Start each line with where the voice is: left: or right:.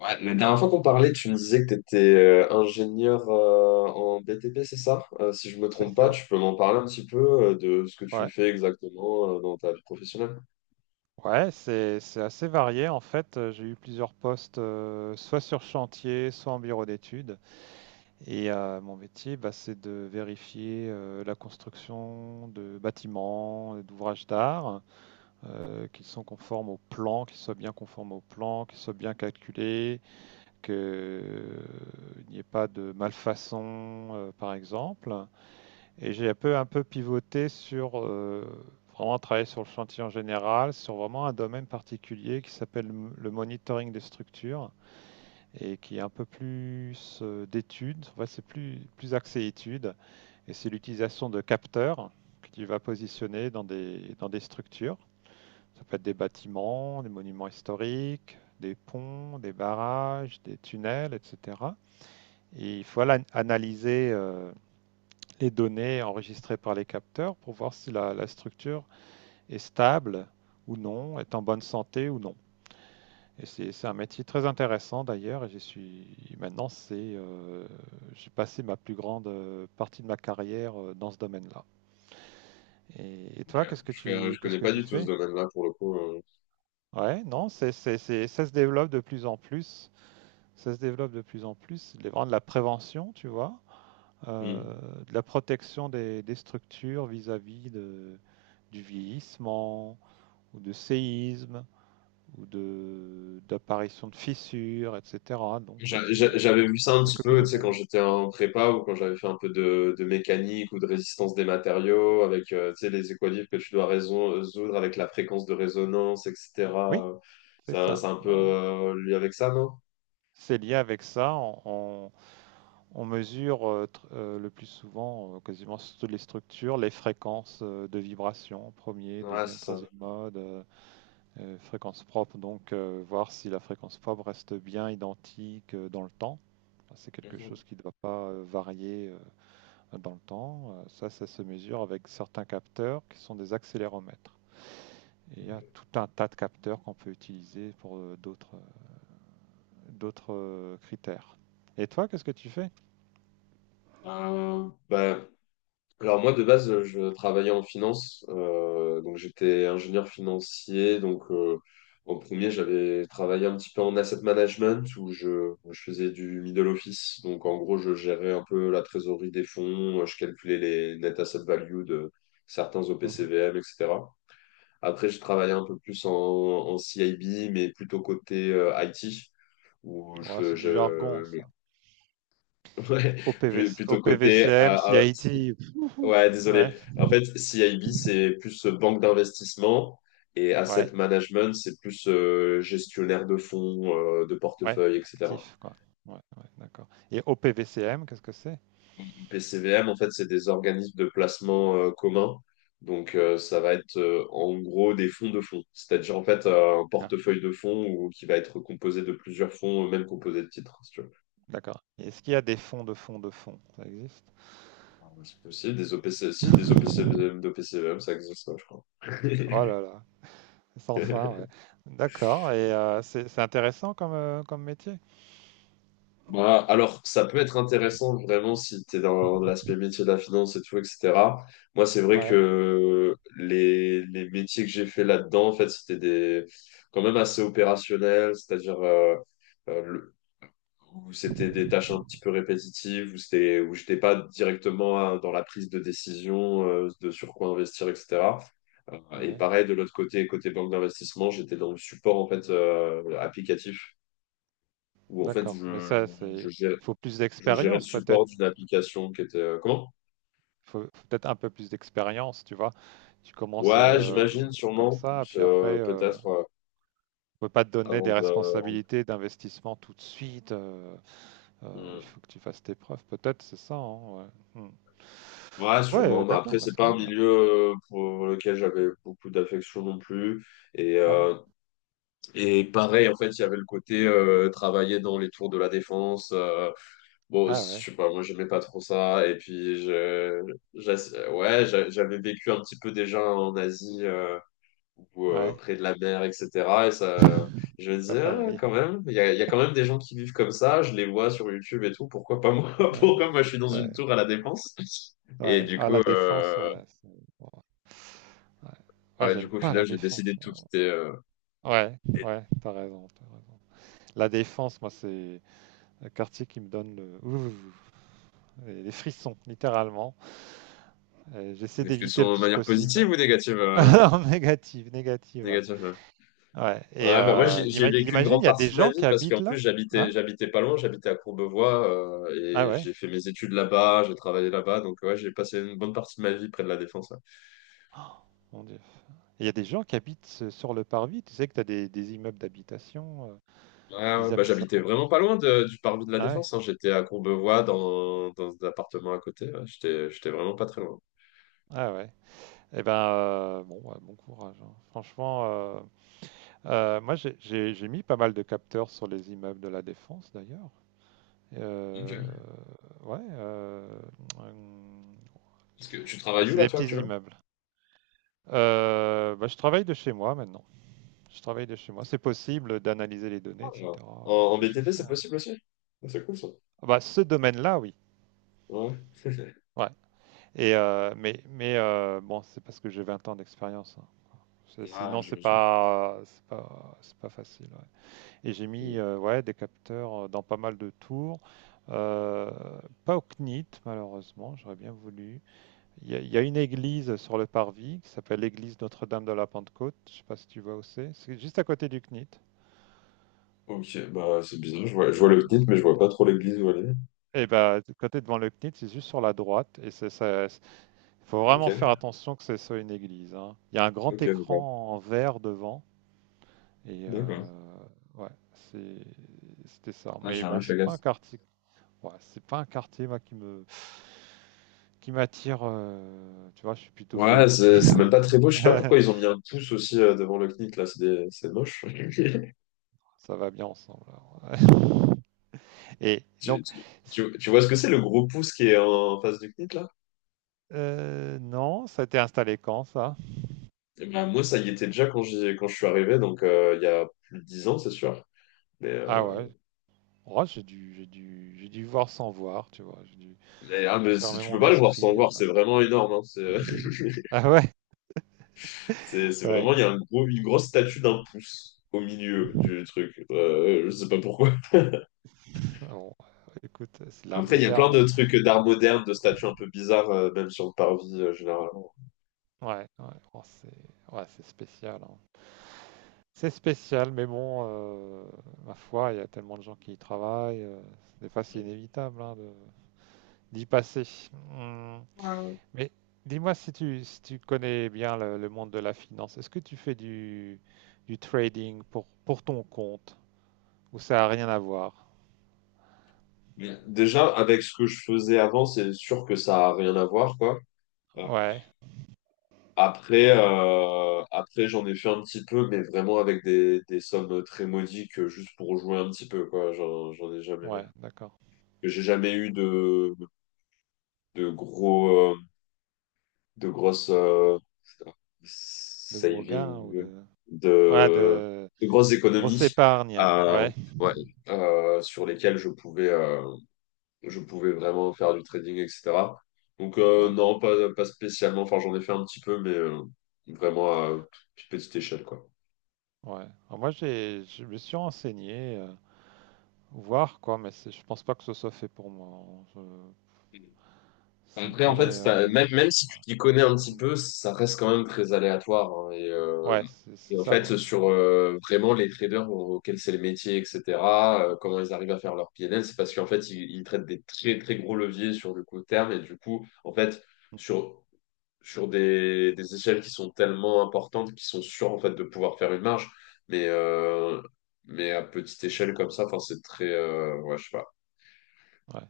left: Ouais, la dernière fois qu'on parlait, tu me disais que tu étais ingénieur en BTP, c'est ça? Si je me
right: C'est
left: trompe pas,
right: ça.
left: tu peux m'en parler un petit peu de ce que tu
right: Ouais,
left: fais exactement dans ta vie professionnelle?
right: ouais, c'est assez varié en fait. J'ai eu plusieurs postes, soit sur chantier, soit en bureau d'études. Et mon métier, bah, c'est de vérifier la construction de bâtiments, d'ouvrages d'art, qu'ils sont conformes au plan, qu'ils soient bien conformes au plan, qu'ils soient bien calculés, qu'il n'y ait pas de malfaçon, par exemple. Et j'ai un peu pivoté sur vraiment travailler sur le chantier en général, sur vraiment un domaine particulier qui s'appelle le monitoring des structures et qui est un peu plus d'études. En fait, c'est plus axé études et c'est l'utilisation de capteurs que tu vas positionner dans des structures. Ça peut être des bâtiments, des monuments historiques, des ponts, des barrages, des tunnels, etc. Et il faut analyser les données enregistrées par les capteurs pour voir si la structure est stable ou non, est en bonne santé ou non. Et c'est un métier très intéressant d'ailleurs. Et je suis maintenant, c'est j'ai passé ma plus grande partie de ma carrière dans ce domaine-là. Et
left: Ok.
right: toi, qu'est-ce que
left: Je ne
right: tu qu'est-ce
left: connais
right: que
left: pas
right: tu
left: du tout ce
right: fais?
left: domaine-là pour le coup.
right: Ouais, non, c'est ça se développe de plus en plus. Ça se développe de plus en plus. Les vraiment de la prévention, tu vois.
left: Hmm.
right: De la protection des structures vis-à-vis du vieillissement ou de séisme ou de d'apparition de fissures, etc. Donc, bah,
left: J'a- j'a-
right: tu,
left: J'avais vu ça un
right: tu
left: petit
right: accumules
left: peu,
right: les
left: tu sais, quand
right: données.
left: j'étais en prépa ou quand j'avais fait un peu de mécanique ou de résistance des matériaux avec, tu sais, les équilibres que tu dois résoudre avec la fréquence de résonance,
right: Oui,
left: etc.
right: c'est
left: Ça, c'est
right: ça.
left: un peu
right: Bah ouais.
left: lié avec ça, non?
right: C'est lié avec ça. On mesure le plus souvent, quasiment sur toutes les structures, les fréquences de vibration, premier,
left: Ouais, c'est
right: deuxième,
left: ça.
right: troisième mode, fréquence propre, donc voir si la fréquence propre reste bien identique dans le temps. C'est quelque
left: Mhm.
right: chose qui ne doit pas varier dans le temps. Ça se mesure avec certains capteurs qui sont des accéléromètres. Et il y a tout un tas de capteurs qu'on peut utiliser pour d'autres critères. Et toi, qu'est-ce que tu fais?
left: Bah, alors moi de base je travaillais en finance, donc j'étais ingénieur financier, donc en premier j'avais travaillé un petit peu en asset management où je faisais du middle office, donc en gros je gérais un peu la trésorerie des fonds, je calculais les net asset value de certains
right: Mhm.
left: OPCVM, etc. Après je travaillais un peu plus en CIB mais plutôt côté IT où
right: Ouais,
left: je,
right: c'est du jargon,
left: je
right: ça.
left: ouais,
right: OPVC,
left: plutôt côté
right: OPVCM, CIT.
left: ouais, désolé.
right: Ouais,
left: En fait, CIB, c'est plus banque d'investissement et asset
right: ouais,
left: management, c'est plus gestionnaire de fonds, de
right: ouais,
left: portefeuille, etc.
right: actif, quoi. Ouais, ouais, d'accord. Et OPVCM, qu'est-ce que c'est?
left: PCVM, en fait, c'est des organismes de placement communs. Donc, ça va être en gros des fonds de fonds. C'est-à-dire, en fait, un portefeuille de fonds ou, qui va être composé de plusieurs fonds, même composé de titres, si tu veux.
right: D'accord. Et est-ce qu'il y a des fonds de fonds de fonds? Ça existe?
left: Ah, c'est possible, des OPC, si, des OPC, de PCVM, ça existe, ouais, je crois.
right: Oh là là, sans fin, ouais. D'accord, et c'est intéressant comme, comme métier?
left: Bah, alors, ça peut être intéressant vraiment si tu es dans l'aspect métier de la finance et tout, etc. Moi, c'est vrai
right: Ouais,
left: que les métiers que j'ai fait là-dedans, en fait, c'était des quand même assez opérationnels, c'est-à-dire euh, le- où c'était des tâches un petit peu répétitives, où j'étais pas directement dans la prise de décision de sur quoi investir, etc. Et
right: ouais,
left: pareil, de l'autre côté, côté banque d'investissement, j'étais dans le support en fait applicatif, où en fait
right: d'accord, mais ça, c'est
left: je,
right: il faut plus
left: je gérais le
right: d'expérience peut-être?
left: support d'une application qui était. Comment?
right: Il faut peut-être un peu plus d'expérience, tu vois? Tu commences,
left: Ouais, j'imagine,
right: comme
left: sûrement.
right: ça, puis après,
left: Peut-être
right: on peut pas te donner
left: avant
right: des
left: de.
right: responsabilités d'investissement tout de suite, heu, il
left: Hmm.
right: faut que tu fasses tes preuves peut-être, c'est ça, hein? Ouais. Mmh.
left: Ouais,
right: Ouais,
left: sûrement. Mais
right: d'accord,
left: après,
right: bah,
left: c'est
right: c'est
left: pas
right: quand
left: un
right: même bien.
left: milieu pour lequel j'avais beaucoup d'affection non plus. Et,
right: Ah bon?
left: euh, et
right: Mmh.
left: pareil, en fait, il y avait le côté travailler dans les tours de la Défense. Bon, je
right: Ah ouais,
left: sais pas, moi, j'aimais pas trop ça. Et puis, ouais, j'avais vécu un petit peu déjà en Asie. Ou
right: ouais.
left: près de la mer, etc. Et ça, je me
right: C'est pas
left: disais, ah,
right: pareil.
left: quand même, il y a quand même des gens qui vivent comme ça, je les vois sur YouTube et tout, pourquoi pas moi?
right: Ouais,
left: Pourquoi moi je suis dans
right: ouais,
left: une tour à la Défense? Et
right: ouais.
left: du
right: Ah,
left: coup,
right: la Défense, ouais, bon, ouais. Ah,
left: ouais, du
right: j'aime
left: coup, au
right: pas
left: final,
right: la
left: j'ai décidé
right: Défense.
left: de tout quitter.
right: Ouais,
left: Et-
right: ouais, t'as raison, t'as raison. La Défense, moi, c'est le quartier qui me donne le... ouh, les frissons, littéralement. Et j'essaie
left: Est-ce que
right: d'éviter le
left: sur de
right: plus
left: manière positive
right: possible.
left: ou négative?
right: Non, négative, négative,
left: Négative,
right: ouais.
left: ouais.
right: Ouais, et
left: Ouais, bah moi, j'ai vécu une
right: imagine,
left: grande
right: il y a
left: partie
right: des
left: de ma
right: gens
left: vie
right: qui
left: parce
right: habitent
left: qu'en plus,
right: là, hein?
left: j'habitais pas loin, j'habitais à Courbevoie,
right: Ah
left: et
right: ouais.
left: j'ai fait mes études là-bas, j'ai travaillé là-bas, donc ouais, j'ai passé une bonne partie de ma vie près de la Défense.
right: Oh, mon Dieu. Il y a des gens qui habitent sur le parvis. Tu sais que tu as des immeubles d'habitation.
left: Ah ouais,
right: Ils
left: bah,
right: aiment ça
left: j'habitais
right: en
left: vraiment
right: plus.
left: pas loin du parvis de la
right: Ah ouais,
left: Défense, hein. J'étais à Courbevoie dans un appartement à côté. Ouais. J'étais vraiment pas très loin.
right: ah ouais. Eh ben, bon, ouais, bon courage, hein. Franchement, moi j'ai mis pas mal de capteurs sur les immeubles de la Défense d'ailleurs. Euh,
left: Ok.
right: ouais, hum,
left: Parce que tu
right: ouais,
left: travailles où
right: c'est
left: là,
right: des
left: toi,
right: petits
left: actuellement?
right: immeubles. Bah, je travaille de chez moi maintenant. Je travaille de chez moi. C'est possible d'analyser les données,
left: Ouais.
right: etc.
left: En, en
right: De chez
left: BTP,
right: soi,
left: c'est
right: hein.
left: possible aussi? Ah, c'est cool ça.
right: Ah, bah, ce domaine-là, oui.
left: Ouais.
right: Ouais. Et mais bon, c'est parce que j'ai 20 ans d'expérience, hein.
left: Ah,
right: Sinon, c'est
left: j'imagine.
right: pas, c'est pas, c'est pas facile, ouais. Et j'ai mis
left: Mm.
right: ouais, des capteurs dans pas mal de tours. Euh, pas au CNIT, malheureusement, j'aurais bien voulu. Il y a une église sur le parvis qui s'appelle l'église Notre-Dame de la Pentecôte. Je sais pas si tu vois où c'est. C'est juste à côté du CNIT.
left: Ok, bah c'est bizarre. Je vois
right: Euh,
left: le CNIT, mais je vois pas trop l'église où elle est.
right: et ben, de côté devant le CNIT, c'est juste sur la droite. Et c'est ça. Il faut
left: Ok,
right: vraiment faire attention que ce soit une église, hein. Il y a un grand
left: ok, ok.
right: écran en verre devant. Et
left: D'accord.
right: ouais, c'était ça.
left: Ah, j'ai
right: Mais
left: jamais
right: bon,
left: fait
right: c'est
left: gaffe.
right: pas un quartier, ouais, c'est pas un quartier moi, qui m'attire. Tu vois, je suis plutôt
left: Ouais,
right: vieille pied.
left: c'est même pas très beau. Je sais pas pourquoi ils ont mis un pouce aussi devant le CNIT, là. C'est moche.
right: Ça va bien ensemble alors. Ouais. Et
left: Tu,
right: donc,
left: tu,
right: c-
left: Tu vois ce que c'est le gros pouce qui est en face du CNIT là?
right: non, ça a été installé quand ça?
left: Eh ben, moi, ça y était déjà quand je suis arrivé, donc il y a plus de 10 ans, c'est sûr. Mais,
right: Ah
left: euh,
right: ouais. Oh, j'ai dû voir sans voir, tu vois. J'ai dû fermer
left: Tu peux
right: mon
left: pas le voir sans le
right: esprit.
left: voir, c'est vraiment énorme, hein. C'est
right: Ah ouais,
left: C'est
right: ouais.
left: vraiment, il y a un gros, une grosse statue d'un pouce au milieu du truc. Je sais pas pourquoi.
right: Bon, écoute, c'est l'art
left: Après, il y a
right: moderne.
left: plein de trucs d'art
right: On
left: moderne, de statues un peu bizarres, même sur le parvis, généralement.
right: Ouais, ouais, oh, c'est ouais, c'est spécial, hein. C'est spécial, mais bon, ma foi, il y a tellement de gens qui y travaillent. Des fois, c'est inévitable, hein, d'y passer. Hmm. Mais dis-moi si tu, connais bien le monde de la finance, est-ce que tu fais du trading pour ton compte ou ça n'a rien à voir?
left: Mais déjà, avec ce que je faisais avant, c'est sûr que ça a rien à voir, quoi. Euh,
right: Ouais,
left: Après j'en ai fait un petit peu, mais vraiment avec des sommes très modiques, juste pour jouer un petit peu, quoi.
right: ouais, d'accord.
left: J'ai jamais eu de gros, de grosses
right: De gros gains ou
left: saving,
right: de. Ouais,
left: de,
right: de
left: de grosses
right: grosse
left: économies,
right: épargne, hein.
left: euh,
right: Ouais,
left: ouais, sur lesquelles je pouvais vraiment faire du trading, etc. Donc
right: ouais,
left: non, pas spécialement. Enfin, j'en ai fait un petit peu, mais vraiment à toute petite échelle, quoi.
right: ouais. Alors moi, je me suis renseigné. Voir quoi, mais je pense pas que ce soit fait pour moi, hein. Ça me
left: Après, en fait,
right: paraît.
left: c'est pas- même si tu t'y connais un petit peu, ça reste quand même très aléatoire, hein. et, euh,
right: Ouais, c'est
left: et
right: c'est
left: en
right: ça.
left: fait,
right: Ouais.
left: sur vraiment les traders auxquels c'est les métiers, etc., comment ils arrivent à faire leur PNL, c'est parce qu'en fait, ils traitent des très, très gros leviers sur le court terme. Et du coup, en fait,
right: Mm.
left: sur, sur des échelles qui sont tellement importantes qu'ils sont sûrs, en fait, de pouvoir faire une marge. Mais, euh, mais à petite échelle comme ça, enfin, c'est très. Ouais, je sais pas.
right: Ouais.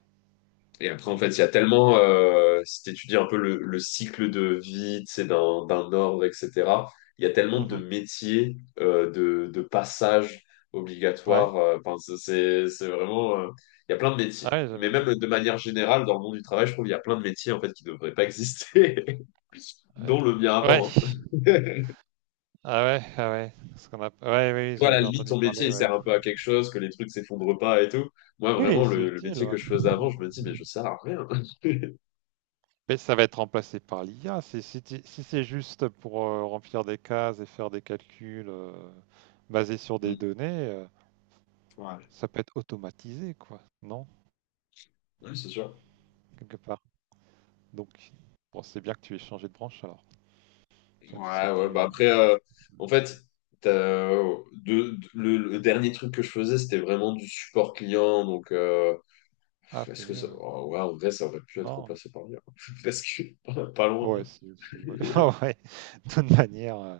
left: Et après, en
right: Non.
left: fait, il y a tellement, si tu étudies un peu le cycle de vie, tu sais, d'un ordre, etc., il y a tellement de
right: Mhm.
left: métiers, de passages
right: Ouais.
left: obligatoires. Enfin, c'est vraiment, il y a plein de métiers.
right: Ah ouais.
left: Mais même de manière générale, dans le monde du travail, je trouve qu'il y a plein de métiers, en fait, qui ne devraient pas exister,
right: Ouais.
left: dont le mien
right: Ouais.
left: avant, hein.
right: Ah ouais. Ah ouais. Ce qu'on a. Ouais, oui,
left: Toi, à
right: j'ai
left: la
right: j'ai
left: limite,
right: entendu
left: ton métier,
right: parler.
left: il
right: Ouais.
left: sert un peu à quelque chose, que les trucs s'effondrent pas et tout. Moi, vraiment,
right: Oui, c'est
left: le
right: utile,
left: métier que
right: ouais.
left: je faisais avant,
right: Mm.
left: je me dis, mais je sers à rien.
right: Mais ça va être remplacé par l'IA. Si c'est juste pour remplir des cases et faire des calculs basés sur des
left: Mm.
right: données,
left: Ouais.
right: ça peut être automatisé, quoi. Non?
left: Oui, c'est sûr.
right: Quelque part. Donc, bon, c'est bien que tu aies changé de branche alors. Ça, tu seras
left: Ouais, ouais,
right: plus.
left: bah après, en fait, t'as, de, le dernier truc que je faisais, c'était vraiment du support client. Donc,
right: Ah, c'est
left: est-ce que
right: mieux,
left: ça.
right: ouais.
left: Oh, ouais, en vrai, ça aurait pu être
right: Non.
left: remplacé par l'IA. Parce que pas loin.
right: Ouais, c'est aussi, ouais. Ah ouais, de toute manière.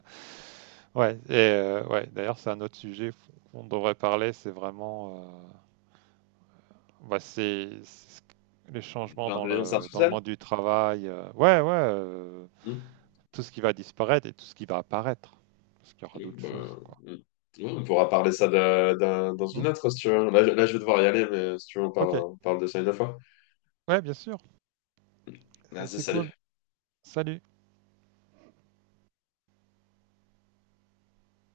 right: Ouais, et ouais, d'ailleurs, c'est un autre sujet qu'on devrait parler, c'est vraiment. Bah, c'est les changements dans
left: L'intelligence
right: le, dans le
left: artificielle?
right: monde du travail. Ouais, ouais,
left: Hmm.
right: tout ce qui va disparaître et tout ce qui va apparaître. Parce qu'il y aura
left: Et,
right: d'autres
left: bah,
right: choses, quoi.
left: hmm. Ouais, on pourra parler ça dans
right: Hmm.
left: une autre, si tu veux. Là, je vais devoir y aller, mais si tu veux,
right: Ok,
left: on parle de ça une autre fois.
right: ouais, bien sûr, c'est
left: Merci,
right: c'est cool.
left: salut.
right: Salut.